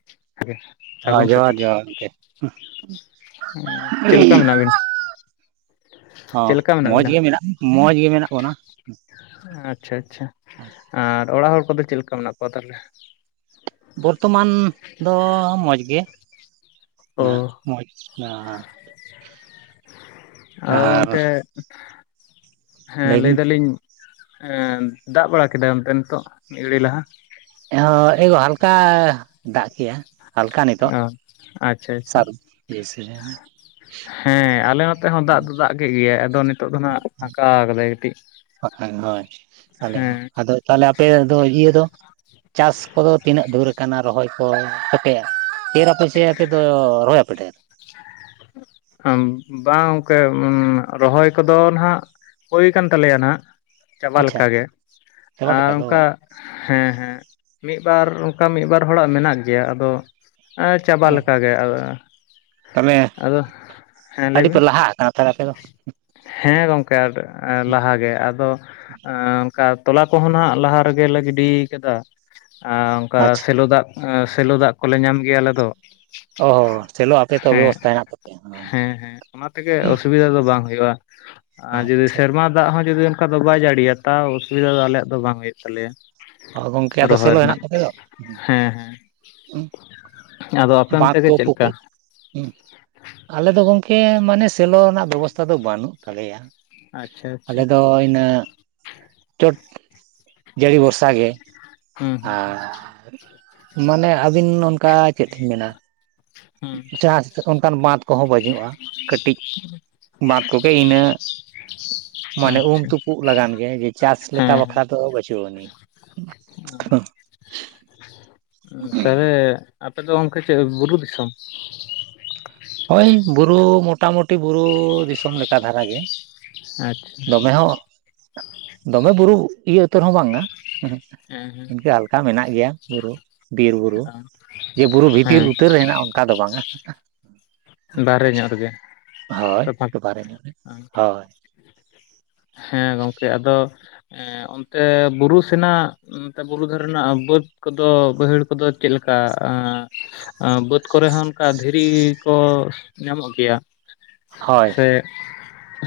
[unintelligible] ᱟ ᱡᱚᱦᱟᱨ ᱥᱮᱛᱟᱜ ᱡᱚᱦᱟᱨ ᱜᱚᱝᱠᱮ ᱪᱮᱫ ᱞᱮᱠᱟ ᱢᱮᱱᱟᱜ ᱵᱤᱱ ᱾ ᱦᱚᱸ ᱪᱮᱫ ᱞᱮᱠᱟ ᱢᱚᱡᱽ ᱵᱤᱱᱟ ᱜᱮ ᱢᱮᱱᱟᱜ ᱢᱚᱡᱽ ᱜᱮ ᱢᱮᱱᱟᱜ ᱵᱚᱱᱟ ᱾ ᱟᱪᱪᱷᱟ ᱟᱪᱪᱷᱟ ᱟᱨ ᱚᱲᱟᱜ ᱦᱚᱲ ᱠᱚᱫᱚ ᱪᱮᱫ ᱞᱮᱠᱟ ᱢᱮᱱᱟᱜ ᱠᱚᱣᱟ ᱛᱟᱦᱚᱞᱮ? ᱵᱚᱨᱛᱚᱢᱟᱱ ᱫᱚ ᱢᱚᱡᱽ ᱜᱮ ᱚ ᱱᱟᱦᱟᱜ ᱾ ᱢᱚᱡᱽ ᱱᱟᱦᱟᱜ ᱟᱨ ᱞᱟᱹᱭ ᱦᱮᱸ ᱵᱤᱱ ᱞᱟᱹᱭᱫᱟᱞᱤᱧ ᱮᱸ ᱫᱟᱜ ᱵᱟᱲᱟ ᱠᱮᱫᱟᱭ ᱚᱱᱛᱮ ᱱᱤᱛᱚᱜ ᱢᱤᱫ ᱜᱷᱟᱹᱲᱤᱡ ᱞᱟᱦᱟ? ᱦᱚ ᱮ ᱜᱚ ᱦᱟᱞᱠᱟ ᱫᱟᱜ ᱠᱮᱜᱼᱟ ᱾ ᱦᱟᱞᱠᱟ ᱱᱤᱛᱚᱜ ᱚ ᱟᱪᱪᱷᱟ ᱟᱪᱪᱷᱟ [unintelligible] ᱦᱮᱸ ᱟᱞᱮ ᱱᱚᱛᱮ ᱦᱚᱸ ᱫᱟᱜ ᱫᱚ ᱫᱟᱜ ᱠᱮᱫ ᱜᱮᱭᱟᱭ, ᱟᱫᱚ ᱱᱤᱛᱳᱜ ᱫᱚ ᱱᱟᱦᱟᱜ ᱯᱷᱟᱸᱠᱟ ᱠᱟᱫᱟᱭ ᱠᱟᱹᱴᱤᱡ ᱾ ᱵᱟᱠᱷᱟᱝ ᱦᱳᱭ ᱟᱞᱮ ᱦᱚᱸ ᱟᱫᱚ ᱛᱟᱦᱚᱞᱮ ᱟᱯᱮ ᱫᱚ ᱤᱭᱟᱹ ᱫᱚ ᱪᱟᱥ ᱠᱚᱫᱚ ᱛᱤᱱᱟᱹᱜ ᱫᱷᱩᱨ ᱟᱠᱟᱱᱟ ᱨᱚᱦᱚᱭ ᱠᱚ [inaudible] ᱮᱨ ᱟᱯᱮ ᱪᱮ ᱟᱯᱮ ᱫᱚ ᱨᱚᱦᱚᱭ ᱟᱯᱮ ᱰᱷᱮᱨ? [inaudible] ᱵᱟᱝ ᱜᱚᱝᱠᱮ ᱨᱚᱦᱚᱭ ᱠᱚᱫᱚ ᱱᱟᱦᱟᱜ ᱦᱩᱭ ᱠᱟᱱ ᱛᱟᱞᱮᱭᱟ ᱱᱟᱦᱟᱜ ᱪᱟᱵᱟ ᱟᱪᱪᱷᱟ ᱞᱮᱠᱟᱜᱮ ᱪᱟᱵᱟ ᱟᱨ ᱞᱮᱠᱟ ᱠᱚ ᱚᱝᱠᱟ ᱦᱮᱸ ᱦᱮᱸ ᱢᱤᱜᱼᱵᱟᱨ ᱚᱝᱠᱟ ᱢᱤᱫ ᱵᱟᱨ ᱦᱚᱲᱟᱜ ᱢᱮᱱᱟᱜ ᱜᱮᱭᱟ ᱟᱫᱚ ᱮᱸᱻ ᱪᱟᱵᱟ ᱞᱮᱠᱟ ᱜᱮ ᱟᱫᱚ, ᱛᱟᱦᱚᱞᱮ ᱟᱫᱚ ᱦᱮᱸ ᱟᱹᱰᱤ ᱯᱮ ᱞᱟᱹᱭᱵᱤᱱ! ᱞᱟᱦᱟ ᱟᱠᱟᱱᱟ ᱛᱟᱦᱚᱞᱮ ᱟᱯᱮ ᱫᱚ? ᱦᱮᱸ ᱜᱚᱝᱠᱮ ᱟᱰᱚ ᱞᱟᱦᱟ ᱜᱮ ᱟᱫᱚ ᱟᱸᱻ ᱚᱱᱠᱟ ᱛᱚᱞᱟ ᱠᱚᱦᱚᱸ ᱱᱟᱦᱟᱜ ᱞᱟᱦᱟ ᱨᱮᱜᱮ ᱞᱮ ᱜᱤᱰᱤᱭ ᱠᱟᱫᱟ ᱾ ᱟᱨ ᱚᱱᱠᱟ ᱟᱪᱪᱷᱟ ᱥᱮᱞᱚ ᱫᱟᱜ ᱥᱮᱞᱚ ᱫᱟᱜ ᱠᱚᱞᱮ ᱧᱟᱢ ᱜᱮᱭᱟ ᱟᱞᱮ ᱫᱚ ᱾ ᱚᱦᱚ ᱥᱮᱞᱚ ᱟᱯᱮ ᱛᱚ ᱵᱮᱵᱚᱥᱛᱟ ᱦᱮᱱᱟᱜ ᱛᱟᱯᱮᱭᱟ ᱦᱳᱭ ᱾ ᱦᱮᱸ ᱦᱮᱸ ᱚᱱᱟ ᱛᱮᱜᱮ ᱚᱥᱩᱵᱤᱫᱷᱟ ᱫᱚ ᱵᱟᱝ ᱦᱩᱭᱩᱜᱼᱟ ᱟᱨ ᱡᱩᱫᱤ ᱟᱪᱪᱷᱟ ᱥᱮᱨᱢᱟ ᱫᱟᱜ ᱦᱚᱸ ᱡᱩᱫᱤ ᱚᱱᱠᱟ ᱫᱚ ᱵᱟᱭ ᱡᱟᱹᱲᱤᱭᱟ ᱛᱟᱣ ᱚᱥᱩᱵᱤᱫᱟ ᱫᱚ ᱟᱞᱮᱭᱟᱜ ᱫᱚ ᱵᱟᱝ ᱦᱩᱭᱩᱜ ᱛᱟᱞᱮᱭᱟ ᱾ ᱦᱚ ᱜᱚᱝᱠᱮ ᱟᱫᱚ ᱥᱮᱞᱚ ᱦᱮᱱᱟᱜ ᱛᱟᱯᱮ ᱫᱚ ᱦᱮᱸ ᱦᱮᱸ ᱟᱫᱚ ᱟᱯᱮ ᱾ ᱚᱱᱛᱮ ᱵᱟᱸᱫᱷ ᱜᱮ ᱠᱚ ᱪᱮᱫ ᱞᱮᱠᱟ ᱯᱩᱠᱷᱨᱤ ᱦᱩᱸ, ᱟᱞᱮ ᱫᱚ ᱜᱚᱝᱠᱮ ᱢᱟᱱᱮ ᱥᱮᱞᱚ ᱨᱮᱱᱟᱜ ᱵᱮᱵᱚᱥᱛᱷᱟ ᱫᱚ ᱵᱟᱹᱱᱩᱜ ᱛᱟᱞᱮᱭᱟ ᱟᱪᱪᱷᱟ ᱾ ᱟᱪᱪᱷᱟ ᱟᱞᱮ ᱫᱚ ᱤᱱᱟᱹ ᱪᱚᱴ ᱡᱟᱹᱲᱤ ᱵᱚᱨ ᱥᱟ ᱜᱮ ᱦᱩᱸ ᱟᱨ ᱦᱩᱸ ᱢᱟᱱᱮ ᱟᱹᱵᱤᱱ ᱚᱱᱠᱟ ᱪᱮᱫ ᱞᱤᱧ ᱢᱮᱱᱟ ᱦᱩᱸ ᱪᱟᱥ ᱚᱱᱠᱟᱱ ᱵᱟᱸᱫᱷ ᱠᱚᱦᱚᱸ ᱵᱟᱹᱡᱩᱜᱼᱟ ᱠᱟᱹᱴᱤᱡ ᱾ ᱵᱟᱸᱫ ᱠᱚᱜᱮ ᱤᱱᱟᱹᱜ ᱢᱟᱱᱮ ᱩᱢ ᱟᱪᱪᱷᱟ ᱛᱩᱯᱩᱜ ᱞᱟᱜᱟᱱ ᱜᱮ ᱡᱮ ᱪᱟᱥ ᱦᱮᱸ ᱞᱮᱠᱟ ᱵᱟ ᱦᱮᱸ ᱠᱷᱨᱟ ᱫᱚ ᱵᱟᱪᱩᱜ ᱟᱱᱤᱡ ᱾ ᱛᱟᱦᱞᱮ ᱟᱯᱮ ᱫᱚ ᱜᱚᱝᱠᱮ ᱪᱮᱫ ᱵᱩᱨᱩ ᱫᱤᱥᱚᱢ? ᱦᱳᱭ, ᱵᱩᱨᱩ ᱢᱚᱴᱟᱢᱩᱴᱤ ᱵᱩᱨᱩ ᱫᱤᱥᱚᱢ ᱞᱮᱠᱟ ᱫᱷᱟᱨᱟ ᱜᱮ ᱟᱪᱪᱷᱟ ᱾ ᱫᱚᱢᱮ ᱦᱚᱸ ᱫᱚᱢᱮ ᱵᱩᱨᱩ ᱤᱭᱟᱹ ᱩᱛᱟᱹᱨ ᱦᱚᱸ ᱵᱟᱝᱼᱟ ᱦᱮᱸ ᱤᱱᱠᱟᱹ ᱦᱟᱞᱠᱟ ᱢᱮᱱᱟᱜ ᱜᱮᱭᱟ ᱵᱩᱨᱩ᱾ ᱵᱤᱨ ᱵᱩᱨᱩ ᱦᱮᱸ ᱡᱮ ᱵᱩᱨᱩ ᱵᱷᱤᱛᱤᱨ ᱦᱮᱸ ᱩᱛᱟᱹᱨ ᱦᱮᱱᱟᱜᱼᱟ ᱚᱱᱠᱟ ᱫᱚ ᱵᱟᱝ-ᱟ᱾ ᱵᱟᱦᱨᱮ ᱧᱚᱜ ᱨᱮᱜᱮ ᱦᱳᱭ ᱵᱟᱨᱮ ᱧᱚᱜ ᱨᱮ ᱦᱳᱭ [inaudible] ᱦᱮᱸ ᱜᱚᱝᱠᱮ ᱟᱫᱚ ᱮᱸ ᱚᱱᱛᱮ ᱵᱩᱨᱩ ᱥᱮᱱᱟᱜ ᱱᱮ ᱵᱩᱨᱩ ᱫᱷᱟᱨᱮ ᱨᱮᱱᱟᱜ ᱵᱟᱹᱫᱽ ᱠᱚᱫᱚ ᱵᱟᱹᱭᱦᱟᱹᱲ ᱠᱚᱫᱚ ᱪᱮᱫ ᱞᱮᱠᱟ? ᱵᱟᱹᱫ ᱠᱚᱨᱮ ᱦᱚᱸ ᱚᱱᱠᱟ ᱫᱷᱤᱨᱤ ᱠᱚ ᱧᱟᱢᱚᱜ ᱜᱮᱭᱟ ᱦᱳᱭ ᱥᱮ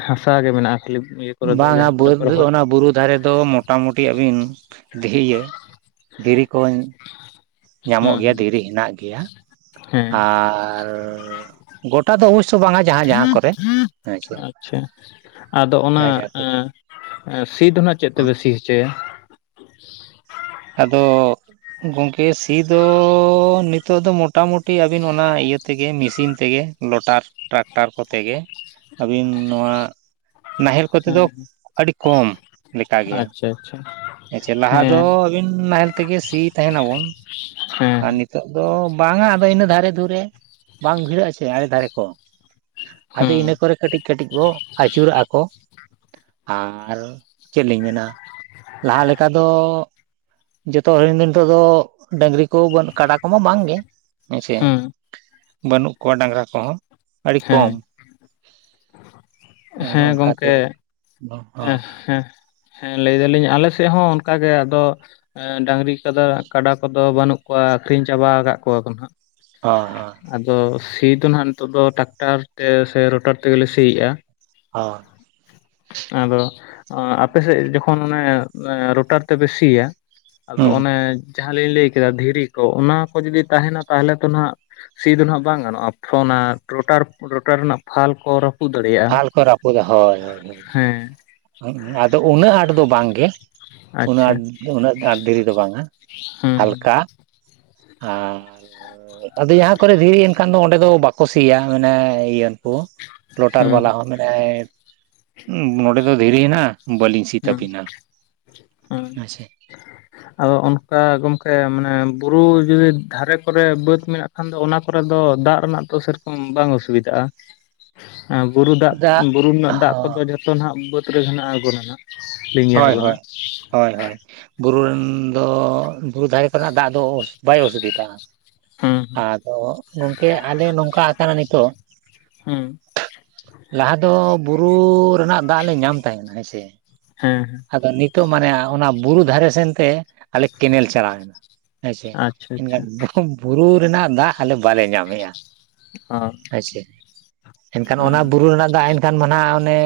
ᱦᱟᱥᱟ ᱜᱮ ᱢᱮᱱᱟᱜᱼᱟ ᱠᱷᱟᱹᱞᱤ [unintelligible] ᱵᱟᱝ-ᱟ ᱡᱟᱦᱟᱸ ᱠᱚᱨᱮ ᱵᱟᱹᱛ ᱯᱮ ᱨᱚᱦᱚᱭ ᱚᱱᱟ ᱵᱩᱨᱩ ᱫᱷᱟᱨᱮ ᱫᱚ ᱢᱚᱴᱟᱢᱩᱴᱤ ᱟᱹᱵᱤᱱ ᱫᱷᱤᱨᱮ ᱜᱮ᱾ ᱫᱷᱤᱨᱤ ᱠᱚ ᱧᱟᱢᱚᱜ ᱦᱩᱸ ᱜᱮᱭᱟ ᱦᱩᱸ ᱫᱷᱤᱨᱤ ᱦᱮᱱᱟᱜ ᱜᱮᱭᱟ ᱦᱮᱸ ᱟᱨᱼ ᱡᱟᱦᱟᱸ ᱡᱟᱦᱟᱸ ᱠᱚᱨᱮ ᱦᱮᱸ ᱥᱮ [inaudible] ᱟᱫᱚ ᱚᱱᱟ ᱡᱟᱦᱟᱸ ᱡᱟᱦᱟᱸ ᱠᱚᱨᱮ ᱥᱤ ᱫᱚ ᱱᱟᱜ ᱪᱮᱫ ᱛᱮᱵᱤᱱ ᱥᱤ ᱦᱚᱪᱚᱭᱟ? ᱟᱫᱚ ᱜᱚᱢᱠᱮ ᱥᱤ ᱫᱚ ᱱᱤᱛᱚᱜ ᱫᱚ [unintelligible] ᱢᱚᱴᱟᱢᱩᱴᱤ ᱟᱵᱤᱱ ᱚᱱᱟ ᱤᱭᱟᱹ ᱛᱮᱜᱮ ᱢᱮᱥᱤᱱ ᱛᱮᱜᱮ ᱞᱚᱴᱟᱨ ᱴᱨᱟᱠᱴᱟᱨ ᱠᱚᱛᱮ ᱜᱮ ᱟᱹᱵᱤᱱ ᱱᱚᱣᱟ ᱱᱟᱦᱮᱞ ᱠᱚᱛᱮ ᱫᱚ ᱦᱮᱸ ᱟᱹᱰᱤ ᱠᱚᱢ ᱾ ᱞᱮᱠᱟ ᱜᱮ ᱟᱪᱪᱷᱟ ᱟᱪᱪᱷᱟ ᱟᱪᱪᱷᱟ ᱞᱟᱦᱟ ᱫᱚ ᱦᱮᱸ ᱛᱤᱱ ᱱᱟᱦᱮᱞ ᱛᱮᱜᱮ ᱥᱤ ᱛᱟᱦᱮᱱ ᱟᱵᱚᱱ ᱟᱨ ᱦᱮᱸ ᱱᱤᱛᱼᱼ ᱱᱤᱛᱚᱜ ᱫᱚ ᱵᱟᱝᱟ ᱟᱫᱚ ᱤᱱᱟᱹ ᱫᱷᱟᱨᱮ ᱫᱷᱩᱨᱮ ᱵᱟᱝ ᱵᱷᱤᱲᱟᱹᱜ ᱟᱥᱮ ᱟᱲᱮ ᱫᱷᱟᱨᱮ ᱠᱚ ᱟᱫᱚ ᱦᱩᱸ ᱤᱱᱟᱹ ᱠᱚᱨᱮ ᱠᱟᱹᱴᱤᱡ ᱠᱟᱹᱴᱤᱡ ᱠᱚ ᱟᱹᱪᱩᱨᱟᱜᱼᱟ ᱠᱚ ᱟᱨ ᱪᱮᱫ ᱞᱤᱧ ᱢᱮᱱᱟ ᱞᱟᱦᱟ ᱞᱮᱠᱟ ᱫᱚ ᱡᱚᱛᱚ ᱦᱚᱲ ᱨᱮᱱ ᱜᱮ ᱫᱚ ᱱᱤᱛᱚᱜ ᱫᱚ ᱰᱟᱝᱨᱤ ᱵᱟᱱ ᱠᱚ ᱠᱟᱰᱟ ᱠᱚᱢᱟ ᱵᱟᱝ ᱜᱮ ᱦᱮᱸᱥᱮ ᱦᱩᱸ ᱵᱟᱹᱱᱩᱜ ᱠᱚᱣᱟ ᱰᱟᱝᱨᱟ ᱠᱚᱦᱚᱸ ᱟᱹᱰᱤ ᱦᱮᱸ ᱠᱚᱢ ᱾ ᱟᱫᱚ ᱜᱚᱝᱠᱮ ᱚᱱᱠᱟᱛᱮ ᱦᱚᱸ ᱦᱮᱸ ᱦᱚᱸ ᱦᱮᱸ ᱦᱮᱸ ᱞᱟᱹᱭ ᱫᱟᱞᱤᱧ ᱟᱞᱮ ᱥᱮᱫ ᱦᱚᱸ ᱚᱱᱠᱟᱜᱮ ᱟᱫᱚ ᱮ ᱰᱟᱝᱨᱤ ᱠᱟᱰᱟ ᱠᱟᱰᱟ ᱠᱚᱫᱚ ᱵᱟᱹᱱᱩᱜ ᱠᱚᱣᱟ ᱟᱠᱷᱨᱤᱧ ᱪᱟᱵᱟ ᱟᱠᱟᱫ ᱠᱚᱣᱟ ᱠᱚ ᱱᱟᱦᱟᱜ ᱾ ᱦᱚᱸ ᱦᱚᱸ ᱟᱫᱚ ᱥᱤ ᱫᱚ ᱱᱟᱦᱟᱜ ᱱᱤᱛᱚᱜ ᱫᱚ ᱴᱟᱠᱴᱟᱨ ᱛᱮ ᱥᱮ ᱨᱩᱴᱟᱨ ᱛᱮᱜᱮᱞᱮ ᱥᱤᱭᱮᱫᱼᱟ ᱾ ᱦᱚᱸ ᱟᱫᱚ ᱟᱯᱮᱥᱮᱫ ᱡᱚᱠᱷᱚᱱ ᱚᱱᱮ ᱨᱳᱚᱴᱟᱨ ᱛᱮᱯᱮ ᱥᱤᱭᱟ ᱟᱫᱚ ᱦᱩᱸ ᱚᱱᱮ ᱡᱟᱦᱟᱸᱞᱤᱧ ᱞᱟᱹᱭ ᱠᱮᱫᱟ ᱫᱷᱤᱨᱤ ᱠᱚ ᱚᱱᱟ ᱠᱚ ᱡᱩᱫᱤ ᱛᱟᱦᱮᱱᱟ ᱛᱟᱦᱞᱮ ᱛᱚ ᱦᱟᱜ ᱥᱤ ᱫᱚ ᱦᱟᱜ ᱵᱟᱝ ᱜᱟᱱᱚᱜᱼᱟ [unintelligible] ᱨᱳᱴᱟᱨ ᱨᱳᱴᱟᱨ ᱨᱮᱱᱟᱜ ᱯᱷᱟᱞ ᱠᱚ [unintelligible] ᱯᱷᱟᱞ ᱠᱚ ᱨᱟᱹᱯᱩᱫᱚᱜᱼᱟ ᱦᱳᱭ ᱦᱳᱭ ᱦᱳᱭ ᱦᱮᱸ ᱟᱫᱚ ᱩᱱᱟᱹᱜ ᱟᱸᱴ ᱫᱚ ᱵᱟᱝᱜᱮ ᱩᱱᱟᱹᱜ ᱟᱪᱪᱷᱟ ᱟᱸᱴ ᱩᱱᱟᱹᱜ ᱟᱸᱴ ᱫᱷᱤᱨᱤ ᱫᱚ ᱵᱟᱝᱟ ᱾ ᱦᱩᱸ ᱦᱟᱞᱠᱟ ᱟᱨ ᱟᱫᱚ ᱡᱟᱦᱟᱸ ᱠᱚᱨᱮ ᱫᱷᱤᱨᱤ ᱮᱱᱠᱷᱟᱱ ᱫᱚ ᱚᱸᱰᱮ ᱫᱚ ᱵᱟᱠᱚ ᱥᱤᱭᱟ ᱢᱟᱱᱮ ᱤᱭᱟᱹ ᱠᱚ ᱨᱳᱴᱟᱨ ᱦᱩᱸ ᱵᱟᱞᱟ ᱦᱚᱸ ᱢᱮᱱᱮᱜᱼᱟᱭ ᱱᱚᱸᱰᱮ ᱫᱚ ᱫᱷᱤᱨᱤ ᱦᱮᱱᱟᱜᱼᱟ ᱾ ᱵᱟᱹᱞᱤᱧ ᱥᱤ ᱦᱩᱸ ᱛᱟᱹᱵᱤᱱᱟ ᱦᱩᱸ [unintelligible] ᱟᱫᱚ ᱚᱱᱠᱟ ᱜᱚᱝᱠᱮ ᱢᱟᱱᱮ ᱵᱩᱨᱩ ᱡᱩᱫᱤ ᱫᱷᱟᱨᱮ ᱠᱚᱨᱮ ᱵᱟᱹᱫᱽ ᱢᱮᱱᱟᱜ ᱠᱷᱟᱱ ᱫᱚ ᱚᱱᱟ ᱠᱚᱨᱮ ᱫᱚ ᱫᱟᱜ ᱨᱮᱱᱟᱜ ᱫᱚ ᱥᱮᱨᱚᱠᱚᱢ ᱵᱟᱝ ᱚᱥᱩᱵᱤᱫᱷᱟᱜᱼᱟ ᱾ ᱵᱩᱨᱩ ᱫᱟᱜ ᱵᱩᱨᱩ ᱨᱮᱱᱟᱜ ᱫᱟᱜ ᱠᱚᱫᱚ ᱡᱚᱛᱚ ᱱᱟᱜ ᱵᱟᱹᱫᱽ ᱨᱮᱜᱮ ᱱᱟᱜᱼᱟ ᱟᱬᱜᱳ ᱱᱟᱦᱟᱜ ᱾ ᱦᱳᱭ ᱦᱳᱭ ᱦᱚᱭ ᱦᱚᱭ ᱵᱩᱨᱩ ᱨᱮᱱ ᱫᱚ ᱵᱩᱨᱩ ᱫᱷᱟᱨᱮ ᱠᱚᱨᱮᱱᱟᱜ ᱫᱟᱜ ᱫᱚ ᱵᱟᱭ ᱚᱥᱩᱵᱤᱫᱟᱜᱼᱟ ᱦᱩᱸ ᱦᱩᱸ ᱟᱫᱚ ᱜᱚᱝᱠᱮ ᱟᱞᱮ ᱱᱚᱝᱠᱟ ᱟᱠᱟᱱᱟ ᱱᱤᱛᱚᱜ ᱦᱩᱸ ᱞᱟᱦᱟ ᱫᱚ ᱵᱩᱨᱩ ᱨᱮᱱᱟᱜ ᱫᱟᱜ ᱞᱮ ᱧᱟᱢ ᱛᱟᱦᱮᱱᱟ ᱦᱮᱸᱥᱮ ᱦᱮᱸ ᱾ ᱟᱫᱚ ᱱᱤᱛᱚᱜ ᱢᱟᱱᱮ ᱚᱱᱟ ᱵᱩᱨᱩ ᱫᱷᱟᱨᱮ ᱥᱮᱱ ᱛᱮ ᱟᱞᱮ ᱠᱮᱱᱮᱞ ᱪᱟᱞᱟᱣᱱᱟ᱾ ᱦᱮᱸᱥᱮ ᱟᱪᱪᱷᱟ ᱟᱪᱪᱷᱟ ᱮᱱᱠᱷᱟᱱ ᱵᱩᱨᱩ ᱨᱮᱱᱟᱜ ᱫᱟᱜ ᱟᱞᱮ ᱵᱟᱞᱮ ᱧᱟᱢᱮ-ᱟ᱾ ᱚ [unintelligible] ᱮᱱᱠᱷᱟᱱ ᱚᱱᱟ ᱦᱮᱸ ᱵᱩᱨᱩ ᱨᱮᱱᱟᱜ ᱫᱟᱜ ᱮᱱᱠᱷᱟᱱ ᱢᱟ ᱱᱟᱜ ᱚᱱᱮ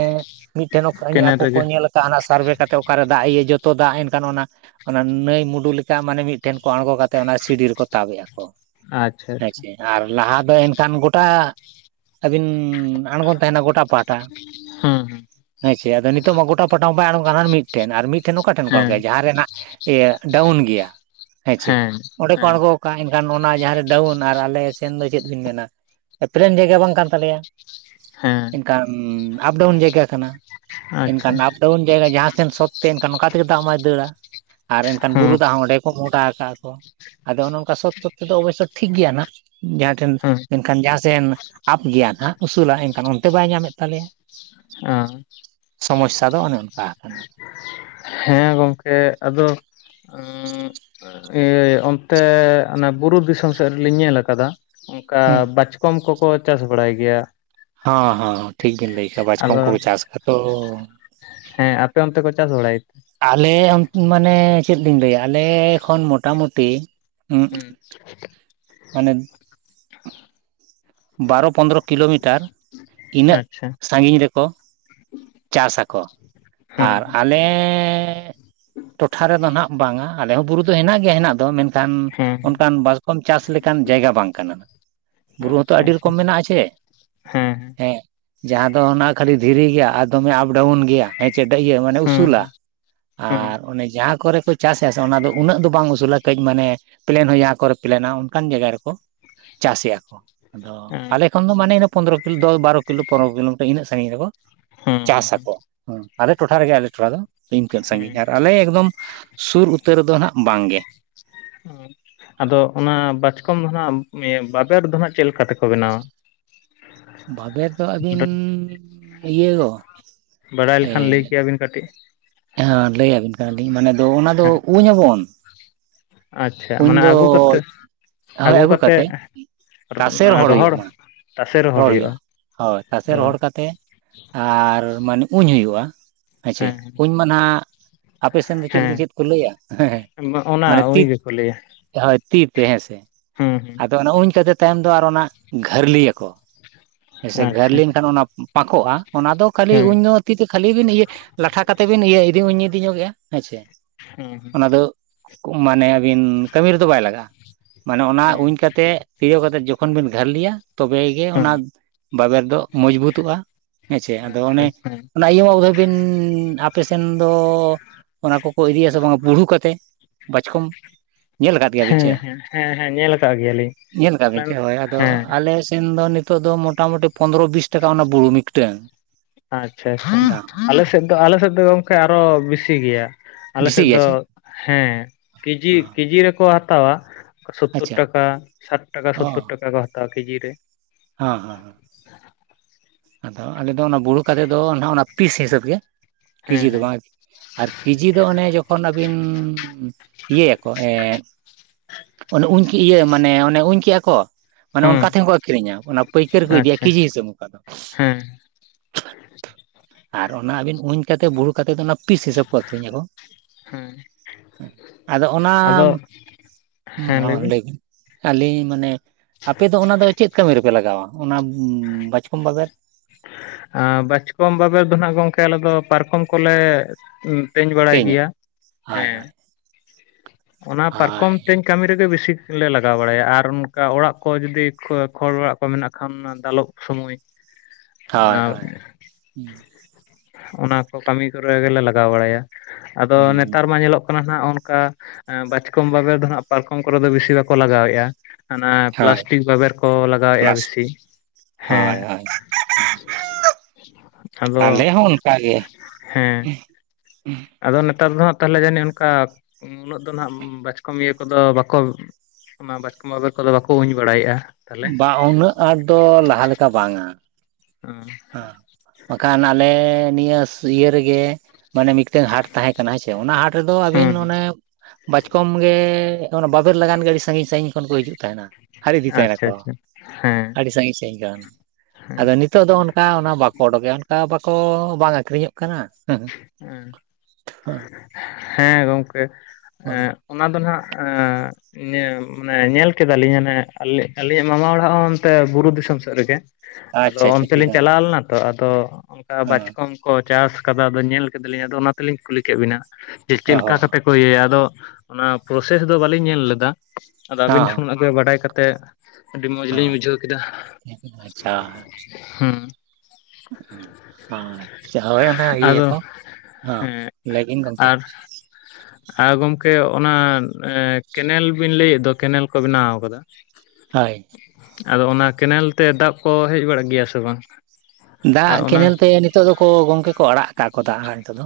ᱢᱤᱫᱴᱮᱱ ᱚ ᱠᱮᱱᱮᱞ ᱟᱠᱚ ᱠᱚ ᱨᱮᱜᱮ ᱧᱮᱞᱟ ᱚᱱᱟ ᱥᱟᱨᱵᱷᱮ ᱠᱟᱛᱮᱫ ᱚᱠᱟᱨᱮ ᱫᱟᱜ ᱤᱭᱟᱹ ᱡᱚᱛᱚ ᱫᱟᱜ ᱮᱱᱠᱷᱟᱱ ᱚᱱᱟ ᱚᱱᱟ ᱱᱟᱹᱭ ᱢᱩᱰᱩ ᱞᱮᱠᱟ ᱢᱟᱱᱮ ᱢᱤᱫᱴᱷᱮᱱ ᱠᱚ ᱟᱬᱜᱚ ᱠᱟᱛᱮᱜ ᱚᱱᱟ ᱥᱤᱰᱤ ᱨᱮᱠᱚ ᱟᱪᱪᱷᱟ ᱟᱪᱪᱷᱟ [inaudible] ᱟᱨ ᱞᱟᱦᱟ ᱫᱚ ᱮᱱᱠᱷᱟᱱ ᱜᱚᱴᱟ ᱟᱹᱵᱤᱱ ᱟᱬᱜᱚᱱ ᱛᱟᱦᱮᱱᱟ ᱜᱚᱴᱟ ᱯᱟᱦᱟᱴᱟ ᱦᱩᱸ ᱦᱮᱸ ᱪᱮ ᱟᱫᱚ ᱱᱤᱛᱚᱜ ᱢᱟ ᱜᱚᱴᱟ ᱯᱟᱦᱟᱴᱟ ᱢᱟ ᱵᱟᱭ ᱟᱬᱜ ᱟᱨ ᱢᱤᱫᱴᱷᱮᱱ ᱟᱨ ᱢᱤᱫᱴᱷᱮᱱ ᱚᱠᱟ ᱦᱩᱸ ᱴᱷᱮᱱ ᱦᱮᱸ ᱠᱷᱚᱱ ᱡᱟᱦᱟᱸ ᱨᱮᱱᱟᱜ ᱤᱭᱟᱹ ᱰᱟᱣᱩᱱ ᱜᱮᱭᱟ ᱦᱮᱸ ᱪᱮ᱾ ᱚᱸᱰᱮ ᱠᱚ ᱟᱬᱜᱚ ᱠᱟᱱ ᱮᱱᱠᱷᱟᱱ ᱚᱱᱟ ᱡᱟᱦᱟᱸᱨᱮ ᱰᱟᱣᱩᱱ ᱟᱨ ᱟᱞᱮ ᱥᱮᱱ ᱫᱚ ᱪᱮᱫ ᱵᱤᱱ ᱢᱮᱱᱟ᱾ ᱯᱞᱮᱱ ᱡᱟᱭᱜᱟ ᱵᱟᱝ ᱠᱟᱱ ᱛᱟᱞᱮᱭᱟ᱾ ᱦᱮᱸ ᱮᱱᱠᱷᱟᱱ ᱟᱯᱰᱟᱣᱩᱱ ᱡᱟᱭᱜᱟ ᱠᱟᱱᱟ ᱟᱪᱪᱷᱟ ᱮᱱᱠᱷᱟᱱ ᱟᱯᱰᱟᱣᱩᱱ ᱡᱟᱭᱜᱟ ᱡᱟᱦᱟᱸ ᱥᱮᱱ ᱥᱚᱛᱮ ᱛᱟᱦᱮᱱ ᱠᱷᱟᱱ ᱚᱱᱠᱟᱛᱮ ᱫᱟᱜᱢᱟᱭ ᱫᱟᱹᱲᱟ᱾ ᱟᱨ ᱮᱱᱠᱷᱟᱱ ᱵᱩᱨᱩ ᱦᱩᱸ ᱫᱟᱜ ᱦᱚᱸ ᱚᱸᱰᱮ ᱠᱚ ᱢᱚᱦᱚᱰᱟ ᱟᱠᱟᱜ-ᱟ ᱠᱚ᱾ ᱟᱫᱚ ᱚᱱᱮ ᱚᱱᱠᱟ ᱥᱚᱛ ᱥᱚᱛ ᱛᱮᱫᱚ ᱚᱵᱚᱥᱥᱚ ᱴᱷᱤᱠ ᱜᱮᱭᱟ ᱱᱟᱜ, ᱡᱟ ᱴᱷᱮᱱ ᱦᱩᱸ ᱢᱮᱱᱠᱷᱟᱱ ᱡᱟᱦᱟᱸᱥᱮᱱ ᱟᱯ ᱜᱮᱭᱟᱱᱟᱜ ᱩᱥᱩᱞᱟ ᱮᱱᱠᱷᱟᱱ ᱚᱱᱛᱮ ᱵᱟᱭ ᱧᱟᱢᱮᱫ ᱛᱟᱞᱮᱭᱟ᱾ [unintelligible] [unintelligible] ᱠᱟᱱᱟ ᱦᱮᱸ ᱜᱚᱝᱠᱮ ᱟᱫᱚ ᱮᱸ ᱤᱭᱟᱹ ᱚᱱᱛᱮ ᱚᱱᱟ ᱵᱩᱨᱩ ᱫᱤᱥᱚᱢ ᱥᱮᱫ ᱨᱮᱞᱤᱧ ᱧᱮᱞ ᱟᱠᱟᱫᱟ ᱚᱱᱠᱟ ᱦᱩᱸ ᱵᱟᱪᱠᱚᱢ ᱠᱚᱠᱚ ᱪᱟᱥ ᱵᱟᱲᱟᱭ ᱜᱮᱭᱟ᱾ ᱦᱚᱸ ᱦᱚᱸ ᱴᱷᱤᱠ ᱵᱤᱱ ᱞᱟᱹᱭ ᱠᱟᱜ-ᱟ ᱵᱟᱪᱠᱚᱢ ᱟᱫᱚ ᱠᱚ ᱪᱟᱥ ᱟᱫᱚ ᱦᱮᱸ ᱟᱯᱮ ᱚᱱᱛᱮ ᱠᱚ ᱪᱟᱥ ᱵᱟᱲᱟᱭ ᱟᱞᱮ ᱟᱱ ᱢᱟᱱᱮ ᱪᱮᱫ ᱞᱤᱧ ᱞᱟᱹᱭᱟ ᱟᱞᱮ ᱠᱷᱚᱱ ᱢᱚᱴᱟᱢᱩᱴᱤ ᱦᱩᱸ ᱢᱟᱱᱮ ᱵᱟᱨᱚ ᱯᱚᱱᱫᱨᱚ ᱠᱤᱞᱳᱢᱤᱴᱟᱨ ᱤᱱᱟᱹᱜ ᱟᱪᱪᱷᱟ ᱥᱟᱜᱤᱧ ᱨᱮᱠᱚ ᱪᱟᱥ ᱟᱠᱚ ᱦᱩᱸ ᱟᱨ ᱟᱞᱮᱻ ᱴᱚᱴᱷᱟ ᱨᱮᱫᱚ ᱱᱟᱸᱜ ᱵᱟᱝᱟ ᱟᱞᱮ ᱦᱚᱸ ᱵᱩᱨᱩ ᱫᱚ ᱦᱮᱱᱟᱜ ᱜᱮᱭᱟ ᱦᱮᱱᱟᱜ ᱫᱚ ᱢᱮᱱᱠᱷᱟᱱ ᱠᱷᱟᱱ ᱦᱩᱸ ᱚᱱᱠᱟᱱ ᱵᱟᱥ ᱠᱚᱢ ᱪᱟᱥ ᱞᱮᱠᱟᱱ ᱡᱟᱭᱜᱟ ᱵᱟᱝ ᱠᱟᱱᱟ᱾ ᱦᱩᱸ ᱵᱩᱨᱩ ᱦᱚᱸ ᱛᱚ ᱟᱪᱪᱷᱟ ᱟᱹᱰᱤ ᱟᱪᱪᱷᱟ ᱨᱚᱠᱚᱢ ᱢᱮᱱᱟᱜ-ᱟ ᱪᱮ᱾ ᱦᱮᱸ ᱾ ᱡᱟᱦᱟᱸ ᱫᱚ ᱚᱱᱟ ᱠᱷᱟᱹᱞᱤ ᱫᱷᱤᱨᱤ ᱜᱮᱭᱟ ᱟᱨ ᱫᱚᱢᱮ ᱟᱯᱰᱟᱣᱩᱱ ᱜᱮᱭᱟ ᱦᱮᱸ ᱪᱮᱴᱟᱹᱭ ᱤᱭᱟᱹ ᱢᱟᱱᱮ ᱦᱮᱸ ᱦᱮᱸ ᱩᱥᱩᱞᱟ ᱾ ᱦᱮᱸ ᱟᱨ ᱚᱱᱮ ᱡᱟᱦᱟᱸ ᱠᱚᱨᱮ ᱠᱷᱚᱡ ᱪᱟᱥ ᱮᱜᱟ ᱥᱮ ᱚᱱᱟ ᱫᱚ ᱩᱱᱟᱹᱜ ᱫᱚ ᱵᱟᱝ ᱩᱥᱩᱞᱟ ᱠᱟᱹᱡ ᱢᱟᱱᱮ ᱯᱞᱮᱱ ᱦᱚᱸ ᱡᱟᱦᱟᱸ ᱠᱚᱨᱮ ᱯᱞᱮᱱᱟ ᱚᱱᱠᱟᱱ ᱡᱟᱭᱜᱟ ᱨᱮᱠᱚ ᱪᱟ ᱪᱟᱥᱮᱜ-ᱟ ᱠᱚ ᱟᱫᱚ ᱦᱮᱸ ᱟᱞᱮ ᱠᱷᱚᱱ ᱫᱚ ᱢᱟᱱᱮ ᱯᱚᱱᱨᱚ ᱠᱤᱞᱳ ᱫᱚᱥ ᱵᱟᱨᱚ ᱠᱤᱞᱳ ᱯᱚᱱᱨᱚ ᱠᱤᱞᱳᱢᱤᱴᱨ ᱤᱱᱟᱹᱜ ᱥᱟᱜᱤᱧ ᱨᱮᱠᱚ ᱪᱟᱥ ᱦᱮᱸ ᱟᱠᱚ ᱦᱮᱸ ᱟᱞᱮ ᱴᱚᱴᱷᱟ ᱨᱮᱜᱮ ᱟᱞᱮ ᱴᱚᱴᱷᱟ ᱫᱚ ᱤᱱᱠᱟᱹᱜ ᱦᱮᱸ ᱥᱟᱹᱜᱤᱧ, ᱟᱨ ᱟᱞᱮ ᱮᱠᱫᱚᱢ ᱥᱩᱨ ᱩᱛᱟᱹᱨ ᱫᱚ ᱦᱟᱸᱜ ᱵᱟᱝ ᱜᱮ᱾ [unintelligible] ᱟᱫᱚ ᱚᱱᱟ ᱵᱟᱪᱠᱚᱢ ᱫᱚ ᱱᱟᱸᱜ ᱵᱟᱵᱮᱨ ᱫᱚ ᱦᱟᱸᱜ ᱪᱮᱫ ᱞᱮᱠᱟ ᱛᱮᱠᱚ ᱵᱮᱱᱟᱣᱟ? ᱵᱟᱵᱮᱨ ᱫᱚ ᱟᱹᱵᱤᱱ ᱤᱭᱟᱹ ᱜᱚ ᱵᱟᱰᱟᱭ ᱞᱮᱠᱷᱟᱱ ᱞᱟᱹᱭ ᱠᱮᱭᱟᱵᱤᱱ ᱠᱟᱹᱴᱤᱡ ᱾ ᱦᱟᱸ ᱞᱟᱹᱭ ᱟᱵᱤᱱ ᱠᱟᱱᱟᱞᱤᱧ ᱢᱟᱱᱮ ᱫᱚ ᱚᱱᱟ ᱫᱚ ᱦᱮᱸ ᱩᱧ ᱟᱵᱚᱱ ᱾ ᱟᱪᱪᱷᱟ ᱩᱱ ᱢᱟᱱᱮ ᱫᱚ ᱟᱹᱜᱩ ᱠᱟᱛᱮ ᱦᱳᱭ ᱟᱹᱜᱩ ᱠᱟᱛᱮ ᱾ ᱛᱟᱥᱮ ᱨᱚᱦᱚᱲ ᱦᱩᱭᱩᱜ-ᱟ ᱢᱟᱬᱟᱝ ᱾ ᱨᱚᱦᱚᱲ ᱦᱩᱭᱩᱜᱼᱟ ᱦᱳᱭ ᱛᱟᱥᱮ ᱚ ᱨᱚᱦᱚᱲ ᱠᱟᱛᱮᱜ ᱟᱨ ᱢᱟᱱᱮ ᱩᱧ ᱦᱩᱭᱩᱜᱼᱟ ᱾ ᱦᱮᱸᱪᱮ ᱦᱮᱸ ᱩᱧᱢᱟ ᱱᱟᱦᱟᱜ ᱟᱯᱮ ᱥᱮᱱ ᱫᱚ ᱦᱮᱸ ᱪᱮᱞ-ᱪᱮᱫ ᱠᱚ ᱠᱚ ᱞᱟᱹᱭᱟ ᱦᱮᱸ ᱦᱮᱸ ᱚᱱᱟ ᱢᱟᱱᱮ ᱩᱭ ᱛᱤᱛ ᱜᱮᱠᱚ ᱞᱟᱹᱭᱟ ᱦᱳᱭ ᱛᱤ ᱛᱮ ᱦᱮᱸᱥᱮ ᱦᱩᱸ ᱦᱩᱸ ᱟᱫᱚ ᱚᱱᱟ ᱩᱧ ᱠᱟᱛᱮ ᱛᱟᱭᱚᱢ ᱫᱚ ᱟᱨ ᱚᱱᱟ ᱜᱷᱟᱹᱨᱞᱤᱭᱟᱠᱚ ᱾ ᱦᱮᱸᱥᱮ ᱟᱪᱪᱷᱟ ᱜᱷᱟᱹᱨᱞᱤᱱ ᱠᱷᱟᱱ ᱚᱱᱟ ᱯᱟᱸᱠᱚᱜᱼᱟ ᱚᱱᱟ ᱫᱚ ᱠᱷᱟᱹᱞᱤ ᱦᱮᱸ ᱩᱧᱫᱚ ᱛᱤ ᱛᱮ ᱠᱷᱟᱹᱞᱤ ᱵᱤᱱ ᱤᱭᱟᱹ ᱞᱟᱴᱷᱟ ᱠᱟᱛᱮ ᱵᱤᱱ ᱤᱭᱟᱹ ᱤᱫᱤ ᱩᱧ ᱤᱫᱤ ᱧᱚᱜᱮᱜᱼᱟ ᱦᱮᱸ ᱥᱮ ᱦᱮᱸ ᱚᱱᱟ ᱫᱚ ᱢᱟᱱᱮ ᱟᱹᱵᱤᱱ ᱠᱟᱹᱢᱤ ᱨᱮᱫᱚ ᱵᱟᱭ ᱞᱟᱜᱟᱜᱼᱟ ᱾ ᱢᱟᱱᱮ ᱚᱱᱟ ᱦᱮᱸ ᱩᱧ ᱠᱟᱛᱮᱜ ᱛᱤᱭᱳᱜ ᱠᱟᱛᱮᱜ ᱡᱚᱠᱷᱚᱱ ᱵᱤᱱ ᱜᱷᱟᱨᱞᱤᱭᱟ ᱛᱚᱵᱮᱜᱮ ᱦᱮᱸ ᱚᱱᱟ ᱵᱟᱵᱮᱨ ᱫᱚ ᱢᱚᱸᱡᱽᱵᱩᱛᱚᱜᱼᱟ ᱦᱮᱸᱪᱮ ᱟᱫᱚ ᱚᱱᱮ ᱟᱪᱪᱷᱟ ᱦᱮᱸ ᱚᱱᱟ ᱤᱭᱟᱹ [unintelligible] ᱟᱯᱮᱥᱱ ᱫᱚ ᱚᱱᱟ ᱠᱚᱠᱚ ᱤᱫᱤᱭᱟ ᱥᱮ ᱵᱟᱝ ᱵᱩᱲᱦᱩ ᱠᱟᱛᱮ? ᱵᱟᱪᱠᱚᱢ ᱧᱮᱞ ᱠᱟᱫ ᱜᱮᱭᱟᱵᱤᱱ ᱦᱮᱸ ᱪᱮ ᱦᱮᱸ ᱦᱮᱸ ᱦᱮᱸ ᱧᱮᱞ ᱟᱠᱟᱫ ᱜᱮᱭᱟᱞᱤᱧ ᱧᱮᱞ ᱟᱠᱟᱜ ᱟᱞᱮ ᱵᱤᱱ ᱪᱮ? ᱦᱳᱭ ᱟᱫᱚ ᱦᱮᱸ ᱟᱞᱮ ᱥᱮᱱ ᱫᱚ ᱱᱤᱛᱚᱜ ᱫᱚ ᱢᱚᱴᱟᱢᱩᱴᱤ ᱯᱚᱱᱨᱚ ᱵᱤᱥ ᱴᱟᱠᱟ ᱚᱱᱟ ᱵᱩᱨᱦᱩ ᱢᱤᱫᱴᱟᱝ᱾ ᱟᱪᱪᱷᱟ ᱫᱟᱢ ᱟᱪᱷᱟ ᱟᱞᱮ ᱥᱮᱜ ᱫᱚ ᱟᱞᱮ ᱥᱮᱜ ᱫᱚ ᱜᱚᱝᱠᱮ ᱟᱨᱚ ᱵᱮᱥᱤ ᱜᱮᱭᱟ ᱟᱞᱮ ᱵᱮᱥᱤ ᱥᱮᱜ ᱜᱮᱭᱟ ᱫᱚ ᱪᱮ ᱦᱮᱸ ᱠᱮᱡᱤ ᱚ ᱠᱮᱡᱤ ᱨᱮᱠᱚ ᱦᱟᱛᱟᱣᱟ ᱾ ᱥᱳᱛᱛᱳᱨ ᱟᱪᱪᱷᱟ ᱴᱟᱠᱟ ᱥᱟᱴ ᱴᱟᱠᱟ ᱥᱳᱛᱛᱳᱨ ᱴᱟᱠᱟ ᱠᱚ ᱦᱟᱛᱟᱣᱟ ᱠᱮᱡᱤ ᱨᱮ ᱾ ᱦᱮᱸ ᱦᱮᱸ ᱦᱮᱸ ᱾ ᱟᱫᱚ ᱟᱞᱮ ᱫᱚ ᱚᱱᱟ ᱵᱩᱲᱦᱩ ᱠᱟᱛᱮ ᱫᱚ ᱱᱟᱦᱟᱜ ᱚᱱᱟ ᱯᱤᱥ ᱦᱤᱥᱟᱹᱵᱽ ᱜᱮ ᱦᱮᱸ ᱠᱮᱡᱤ ᱫᱚ ᱦᱮᱸ ᱵᱟᱝ ᱟᱨ ᱠᱮᱡᱤ ᱫᱚ ᱚᱱᱮ ᱡᱚᱠᱷᱚᱱ ᱟᱹᱵᱤᱱ ᱤᱭᱟᱹᱭᱟᱠᱚ ᱮᱸ ᱚᱱᱮ ᱩᱧ ᱤᱭᱟᱹ ᱢᱟᱱᱮ ᱚᱱᱮ ᱩᱧ ᱠᱮᱜᱼᱟ ᱠᱚ ᱾ ᱢᱟᱱᱮ ᱦᱮᱸ ᱚᱱᱠᱟ ᱛᱮᱦᱚᱸ ᱠᱚ ᱟᱹᱠᱷᱨᱤᱧᱟ ᱚᱱᱟ ᱯᱟᱹᱭᱠᱟᱹᱨ ᱠᱚ ᱤᱫᱤᱭᱟ ᱟᱪᱪᱷᱟ ᱠᱮᱡᱤ ᱦᱤᱥᱟᱹᱵᱽ ᱚᱱᱠᱟ ᱫᱚ ᱾ ᱦᱮᱸ ᱾ ᱟᱨ ᱚᱱᱟ ᱟᱹᱵᱤᱱ ᱩᱧ ᱠᱟᱛᱮ ᱵᱩᱨᱦᱩ ᱠᱟᱛᱮᱫ ᱫᱚ ᱱᱟᱜ ᱯᱤᱥ ᱦᱤᱥᱟᱹᱵ ᱠᱚ ᱟᱹᱠᱷᱨᱤᱧᱟᱠᱚ ᱦᱮᱸ ᱟᱫᱚ ᱚᱱᱟ ᱟᱫᱚ ᱦᱮᱸ ᱞᱟᱹᱭ ᱦᱚᱸ ᱵᱤᱱ ᱞᱟᱹᱭᱵᱤᱱ ᱾ ᱟᱞᱤᱧ ᱢᱟᱱᱮ ᱟᱯᱮ ᱫᱚ ᱚᱱᱟ ᱫᱚ ᱪᱮᱫ ᱠᱟᱹᱢᱤ ᱨᱮᱯᱮ ᱞᱟᱜᱟᱣᱟ ᱚᱱᱟ ᱵᱟᱪᱠᱚᱢ ᱵᱟᱵᱮᱨ? ᱟᱸ ᱵᱟᱪᱠᱚᱢ ᱵᱟᱵᱮᱨ ᱫᱚ ᱱᱟᱦᱟᱜ ᱜᱚᱜᱠᱮ ᱟᱞᱮ ᱫᱚ ᱯᱟᱨᱠᱚᱢ ᱠᱚᱞᱮ ᱛᱮᱧ ᱵᱟᱲᱟᱭ ᱛᱮᱧᱟ ᱜᱮᱭᱟ ᱦᱳᱭ ᱦᱮᱸ ᱦᱳᱭ ᱾ ᱚᱱᱟ ᱦᱳᱭ ᱯᱟᱨᱠᱚᱢ ᱛᱮᱧ ᱠᱟᱹᱢᱤ ᱨᱮᱜᱮ ᱵᱮᱥᱤᱠᱞᱮ ᱞᱟᱜᱟᱣ ᱵᱟᱲᱟᱭᱟ ᱟᱨ ᱚᱱᱠᱟ ᱚᱲᱟᱜ ᱠᱚ ᱡᱩᱫᱤ ᱠᱷᱚᱲ ᱚᱲᱟᱜ ᱠᱚ ᱢᱮᱱᱟᱜ ᱠᱷᱟᱱ ᱫᱟᱞᱚᱵ ᱾ ᱥᱚᱢᱚᱭ ᱦᱳᱭ ᱟᱸ ᱦᱳᱭ ᱦᱳᱭ ᱚᱱᱟ ᱠᱚ ᱠᱟᱹᱢᱤ ᱠᱚᱨᱮ ᱜᱮᱞᱮ ᱞᱟᱜᱟᱣ ᱵᱟᱲᱟᱭᱟ ᱾ ᱟᱫᱚ ᱱᱮᱛᱟᱨ ᱢᱟ ᱧᱮᱞᱚᱜ ᱠᱟᱱᱟ ᱦᱟᱸᱜ ᱚᱱᱠᱟ ᱮᱸ ᱵᱟᱪᱠᱚᱢ ᱵᱟᱵᱮᱨ ᱫᱚ ᱦᱟᱸᱜ ᱯᱟᱨᱠᱚᱢ ᱠᱚᱨᱮ ᱫᱚ ᱵᱤᱥᱤ ᱵᱟᱠᱚ ᱞᱟᱜᱟᱣᱮᱜᱼᱟ ᱾ ᱦᱟᱱᱟ ᱦᱳᱭ ᱯᱞᱟᱥᱴᱤᱠ ᱵᱟᱵᱮᱨ ᱠᱚ ᱞᱟᱜᱟᱣᱮᱜᱼᱟ ᱯᱞᱟᱥ ᱵᱮᱥᱤ ᱦᱮᱸ᱾ ᱦᱳᱭ ᱦᱳᱭ ᱟᱫᱚ ᱟᱞᱮ ᱦᱚᱸ ᱚᱱᱠᱟᱜᱮ ᱦᱮᱸ᱾ [inaudible] ᱟᱫᱚ ᱱᱮᱛᱟᱨ ᱫᱚ ᱦᱟᱸᱜ ᱛᱟᱦᱞᱮ ᱡᱟᱹᱱᱤᱡ ᱚᱱᱠᱟ ᱩᱱᱟᱹᱜ ᱫᱚ ᱱᱟᱦᱟᱸᱜ ᱵᱟᱪᱠᱚᱢ ᱤᱭᱟᱹ ᱠᱚᱫᱚ ᱵᱟᱠᱚ ᱱᱟ ᱵᱟᱪᱠᱚᱢ ᱵᱟᱵᱮᱨ ᱠᱚᱫᱚ ᱵᱟᱠᱚ ᱩᱧ ᱵᱟᱲᱟᱭᱮᱜᱼᱟ᱾ ᱵᱟ ᱩᱱᱟᱹᱜ ᱟᱸᱴ ᱫᱚ ᱞᱟᱦᱟ ᱞᱮᱠᱟ ᱵᱟᱝᱟ᱾ ᱚᱸ ᱵᱟᱠᱷᱟᱱ ᱟᱞᱮ ᱱᱤᱭᱟᱹᱥ ᱤᱭᱟᱹ ᱨᱮᱜᱮ ᱢᱟᱱᱮ ᱢᱤᱫᱴᱮᱱ ᱦᱟᱴ ᱛᱟᱦᱮᱸ ᱠᱟᱱᱟ ᱦᱮᱸᱪᱮ ᱚᱱᱟ ᱦᱟᱴ ᱨᱮᱫᱚ ᱟᱵᱤᱱ ᱦᱩᱸ ᱚᱱᱮ ᱵᱟᱪᱠᱚᱢ ᱜᱮ ᱛᱚ ᱚᱱᱟ ᱵᱟᱵᱮᱨ ᱞᱟᱜᱟᱱ ᱜᱮ ᱟᱹᱰᱤ ᱥᱟᱺᱜᱤᱧ ᱥᱟᱺᱜᱤᱧ ᱠᱷᱚᱱ ᱠᱚ ᱦᱤᱡᱩᱜ ᱛᱟᱦᱮᱱᱟ᱾ ᱦᱟᱹᱨ ᱤᱫᱤ ᱟᱪᱪᱷᱟ ᱛᱟᱦᱮᱱᱟᱠᱚ ᱟᱪᱪᱷᱟ ᱦᱮᱸ ᱟᱹᱰᱤ ᱥᱟᱺᱜᱤᱧ ᱥᱟᱺᱜᱤᱧ ᱠᱷᱚᱱ ᱟᱫᱚ ᱱᱤᱛᱚᱜ ᱫᱚ ᱚᱱ ᱚᱱᱟ ᱵᱟᱠᱚ ᱚᱰᱚᱠᱮᱼᱟ ᱚᱱᱠᱟ ᱵᱟᱠᱚ ᱵᱟᱝ ᱟᱹᱠᱷᱨᱤᱧᱚᱜ ᱠᱟᱱᱟ᱾ ᱦᱮᱸ, ᱦᱮᱸ ᱜᱚᱝᱠᱮ, [unintelligible] ᱚᱱᱟ ᱫᱚ ᱱᱟᱦᱟᱜ ᱮᱸᱻ ᱱᱮ ᱢᱟᱱᱮ ᱧᱮᱞ ᱠᱮᱫᱟᱞᱤᱧ ᱦᱟᱱᱮ ᱟᱹᱞᱤᱧ ᱟᱹᱞᱤᱧᱟᱜ ᱢᱟᱢᱟ ᱚᱲᱟᱜ ᱦᱚᱸ ᱚᱱᱛᱮ ᱵᱩᱨᱩ ᱫᱤᱥᱚᱢ ᱥᱮᱫ ᱨᱮᱜᱮ᱾ ᱟᱪᱪᱷᱟ ᱟᱫᱚ ᱟᱪᱪᱷᱟ ᱚᱱᱛᱮ ᱴᱷᱤᱠ ᱞᱤᱧ ᱦᱮᱸ ᱪᱟᱞᱟᱣ ᱞᱮᱱᱟ ᱛᱚ ᱟᱫᱚ ᱚᱱᱠᱟ ᱦᱮᱸ ᱵᱟᱪᱠᱚᱢ ᱠᱚ ᱪᱟᱥ ᱠᱟ ᱟ, ᱟᱫᱚ ᱧᱮᱞ ᱠᱮᱫᱟᱞᱤᱧ ᱟᱫᱚ ᱚᱱᱟ ᱛᱮᱞᱤᱧ ᱠᱩᱞᱤ ᱠᱮᱫ ᱵᱤᱱᱟ ᱡᱮ ᱪᱮᱫ ᱚ ᱞᱮᱠᱟ ᱠᱟᱛᱮ ᱠᱚ ᱤᱭᱟᱹᱭᱟ ᱟᱫᱚ ᱚᱱᱟ ᱯᱨᱚᱥᱮᱥ ᱫᱚ ᱵᱟᱹᱞᱤᱧ ᱧᱮᱞ ᱞᱮᱫᱟ ᱟᱫᱚ ᱟᱵᱤᱱ ᱦᱚᱸ [unintelligible] ᱜᱮ ᱵᱟᱰᱟᱭ ᱠᱟᱛᱮᱫ ᱟᱹᱰᱤ ᱢᱚᱸᱡᱽ ᱞᱤᱧ ᱦᱚᱸ ᱵᱩᱡᱷᱟᱹᱣ ᱠᱮᱫᱟ᱾ ᱦᱚᱸ ᱟᱪᱪᱷᱟ ᱦᱩᱸ, ᱟᱪᱪᱷᱟ ᱦᱳᱭ ᱚᱱᱟ ᱟᱫᱚ ᱤᱭᱟᱹᱭᱟᱠᱚ᱾ ᱦᱮᱸ ᱞᱟᱹᱭᱠᱤᱱ ᱜᱚᱝᱠᱮ? [inaudible] ᱟᱨ ᱜᱚᱝᱠᱮ ᱚᱱᱟ ᱮ ᱠᱮᱱᱮᱞ ᱵᱤᱱ ᱞᱟᱹᱭᱮᱫ ᱫᱚ ᱠᱮᱱᱮᱞ ᱠᱚ ᱵᱮᱱᱟᱣ ᱠᱟᱫᱟ, ᱦᱳᱭ, ᱟᱫᱚ ᱚᱱᱟ ᱠᱮᱱᱮᱞ ᱛᱮ ᱫᱟᱜ ᱠᱚ ᱦᱮᱡ ᱵᱟᱲᱟᱜ ᱜᱮᱭᱟ ᱥᱮ ᱵᱟᱝ? ᱟᱨ ᱫᱟᱜ ᱚᱱᱟ ᱠᱮᱱᱮᱞ ᱛᱮ ᱱᱤᱛᱚᱜ ᱫᱚᱠᱚ ᱜᱚᱝᱠᱮ ᱠᱚ ᱟᱲᱟᱜ ᱠᱟᱜ ᱠᱚ ᱫᱟᱜ ᱦᱟᱸᱜ ᱱᱤᱛᱚᱜ ᱫᱚ᱾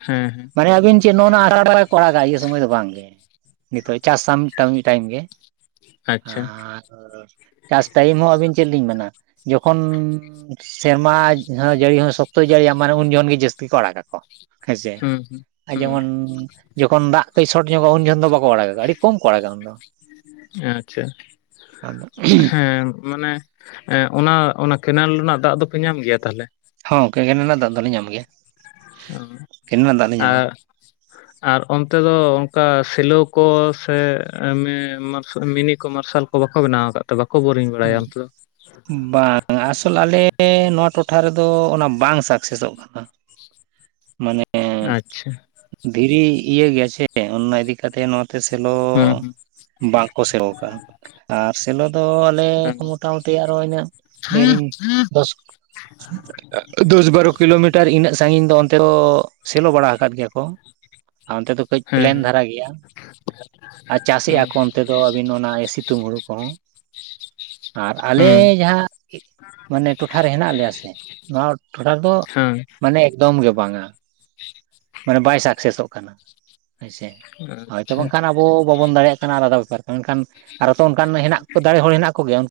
ᱦᱮᱸ, ᱦᱮᱸ, ᱢᱟᱱᱮ ᱟᱵᱤᱱ ᱪᱮᱫ ᱱᱚᱜᱼᱱᱟ [unintelligible] [unintelligible] ᱠᱟᱜᱼᱟ ᱤᱭᱟᱹ ᱥᱚᱢᱚᱭ ᱫᱚ ᱵᱟᱝᱜᱮ, ᱱᱤᱛᱚᱜ ᱪᱟᱥ ᱟᱢ ᱴᱟᱢᱤ ᱴᱟᱭᱤᱢ ᱜᱮ, ᱟᱪᱪᱷᱟ ᱟᱨ ᱪᱟᱥ ᱴᱟᱭᱤᱢ ᱦᱚᱸ ᱟᱹᱵᱤᱱ ᱪᱮᱫ ᱞᱤᱧ ᱢᱮᱱᱟ ᱡᱚᱠᱷᱚᱱ ᱥᱮᱨᱢᱟ ᱡᱟᱹᱲᱤ ᱦᱚᱸ ᱥᱚᱠᱛᱚᱭ ᱡᱟᱹᱲᱤᱭᱟ ᱢᱟᱱᱮ ᱩᱱ ᱡᱚᱠᱷᱚᱱ ᱜᱮ ᱡᱟᱹᱥᱛᱤ ᱠᱚ ᱟᱲᱟᱜ ᱟᱠᱚ᱾ ᱦᱮᱸᱥᱮ, ᱦᱩᱸ ᱦᱩᱸ ᱟᱨ ᱡᱮᱢᱚᱱ ᱦᱩᱸ ᱡᱚᱠᱷᱚᱱ ᱫᱟᱜ ᱠᱟᱹᱡ ᱥᱚᱴ ᱧᱚᱜᱼᱟ ᱩᱱ ᱡᱚᱚᱱ ᱫᱚ ᱵᱟᱠᱚ ᱟᱲᱟᱜᱟᱼᱟ ᱟᱹᱰᱤ ᱠᱚᱢ ᱠᱚ ᱟᱲᱟᱜᱼᱟ ᱩᱱ ᱫᱚ᱾ ᱟᱪᱪᱷᱟ, ᱟᱫᱚ ᱦᱮᱸ ᱢᱟᱱᱮ, ᱮᱸ ᱚᱱᱟ, ᱚᱱᱟ ᱠᱮᱱᱮᱞ ᱨᱮᱱᱟᱜ ᱫᱟᱜ ᱫᱚᱯᱮ ᱧᱟᱢ ᱜᱮᱭᱟ ᱛᱟᱦᱚᱞᱮ? ᱦᱚᱸ ᱜᱚᱝᱠᱮ ᱠᱮᱱᱮᱞ ᱨᱮᱱᱟᱜ ᱫᱟᱜ ᱫᱚᱞᱮ ᱧᱟᱢ ᱜᱮᱭᱟ᱾ ᱚ, ᱠᱮᱱᱮᱞ ᱨᱮᱱᱟᱜ ᱫᱟᱜ ᱞᱮ ᱧᱟᱢᱟ ᱟᱨ, ᱟᱨ ᱚᱱᱛᱮ ᱫᱚ ᱚᱱᱠᱟ ᱥᱮᱞᱟᱹᱣ ᱠᱚ ᱥᱮ ᱢᱤ ᱢᱤᱱᱤ ᱠᱚ ᱢᱟᱨᱥᱟᱞ ᱠᱚ ᱵᱟᱠᱚ ᱵᱮᱱᱟᱣ ᱟᱠᱟᱫ ᱛᱮ ᱵᱟᱠᱚ ᱵᱳᱨᱤᱧ ᱵᱟᱲᱟᱭᱟ ᱚᱱᱛᱮ ᱫᱚ? ᱵᱟᱝ ᱟᱥᱚᱞ ᱟᱞᱮ ᱱᱚᱣᱟ ᱴᱚᱴᱷᱟ ᱨᱮᱫᱚ ᱚᱱᱟ ᱵᱟᱝ ᱥᱟᱠᱥᱮᱥᱚᱜ ᱠᱟᱱᱟ, ᱢᱟᱱᱮ ᱟᱪᱪᱷᱟ, ᱫᱷᱤᱨᱤ ᱤᱭᱟᱹ ᱜᱮᱭᱟ ᱪᱮ ᱚᱱᱱᱟ ᱤᱫᱤ ᱠᱟᱛᱮ ᱱᱚᱣᱟ ᱛᱮ ᱥᱮᱞᱚ ᱦᱩᱸ ᱵᱟᱝᱠᱚ ᱥᱮᱞᱚ ᱠᱟᱜᱼᱟ᱾ ᱟᱨ ᱥᱮᱞᱚ ᱫᱚ ᱟᱞᱮ ᱮ ᱦᱩᱸ ᱠᱷᱚᱱ ᱢᱚᱴᱟᱢᱩᱴᱤ ᱟᱨᱚ ᱤᱱᱟᱹᱜ ᱰᱷᱮᱨᱤᱧ ᱫᱚᱥ ᱫᱚᱥ ᱵᱟᱨᱚ ᱠᱤᱞᱳᱢᱤᱴᱟᱨ ᱤᱱᱟᱹᱜ ᱥᱟᱺᱜᱤᱧ ᱫᱚ ᱚᱱᱛᱮ ᱫᱚ ᱥᱮᱞᱳ ᱵᱟᱲᱟ ᱟᱠᱟᱫ ᱜᱮᱭᱟ ᱠᱚ᱾ [inaudible] ᱟᱨ ᱚᱱᱛᱮ ᱫᱚ ᱠᱟᱹᱡ ᱦᱮᱸ ᱯᱞᱮᱱ ᱫᱷᱟᱨᱟ ᱜᱮᱭᱟ ᱟᱨ ᱦᱮᱸ ᱪᱟᱥᱮᱫᱼᱟ ᱠᱚ ᱚᱱᱛᱮ ᱫᱚ᱾ ᱫᱚ ᱟᱹᱵᱤᱱ ᱚᱱᱟ ᱮᱥᱤᱛᱩᱝ ᱦᱩᱞ ᱠᱚᱦᱚᱸ᱾ ᱟᱨ ᱟᱞᱮ ᱦᱮᱸ ᱡᱟᱦᱟᱸ ᱢᱟᱱᱮ ᱴᱚᱴᱷᱟ ᱨᱮ ᱦᱮᱱᱟᱜ ᱞᱮᱭᱟ ᱥᱮ ᱱᱚᱣᱟ ᱴᱷᱚᱴᱷᱟ ᱨᱮᱫᱚ ᱦᱮᱸ ᱢᱟᱱᱮ ᱮᱠᱫᱚᱢ ᱜᱮ ᱵᱟᱝᱟ ᱢᱟᱱᱮ ᱵᱟᱭ ᱥᱟᱠᱥᱮᱥᱚᱜ ᱠᱟᱱᱟ᱾ ᱦᱳᱭ ᱥᱮ, ᱦᱮᱸ ᱦᱚᱭᱛᱚ ᱟᱪᱪᱷᱟ ᱵᱟᱝᱠᱷᱟᱱ ᱟᱵᱚ ᱵᱟᱵᱚᱱ ᱫᱟᱲᱮᱭᱟᱜ ᱠᱟᱱᱟ ᱟᱞᱟᱫᱟ ᱵᱮᱯᱟᱨ ᱠᱟᱱᱟ ᱮᱱᱠᱷᱟᱱ ᱟᱨ ᱦᱚᱸ ᱛᱚ ᱚᱱᱠᱟᱱ ᱦᱮᱱᱟᱜ ᱮ ᱦᱚᱲ ᱦᱮᱱᱟᱜ ᱠᱚᱜᱮᱭᱟ ᱩᱱᱠᱩ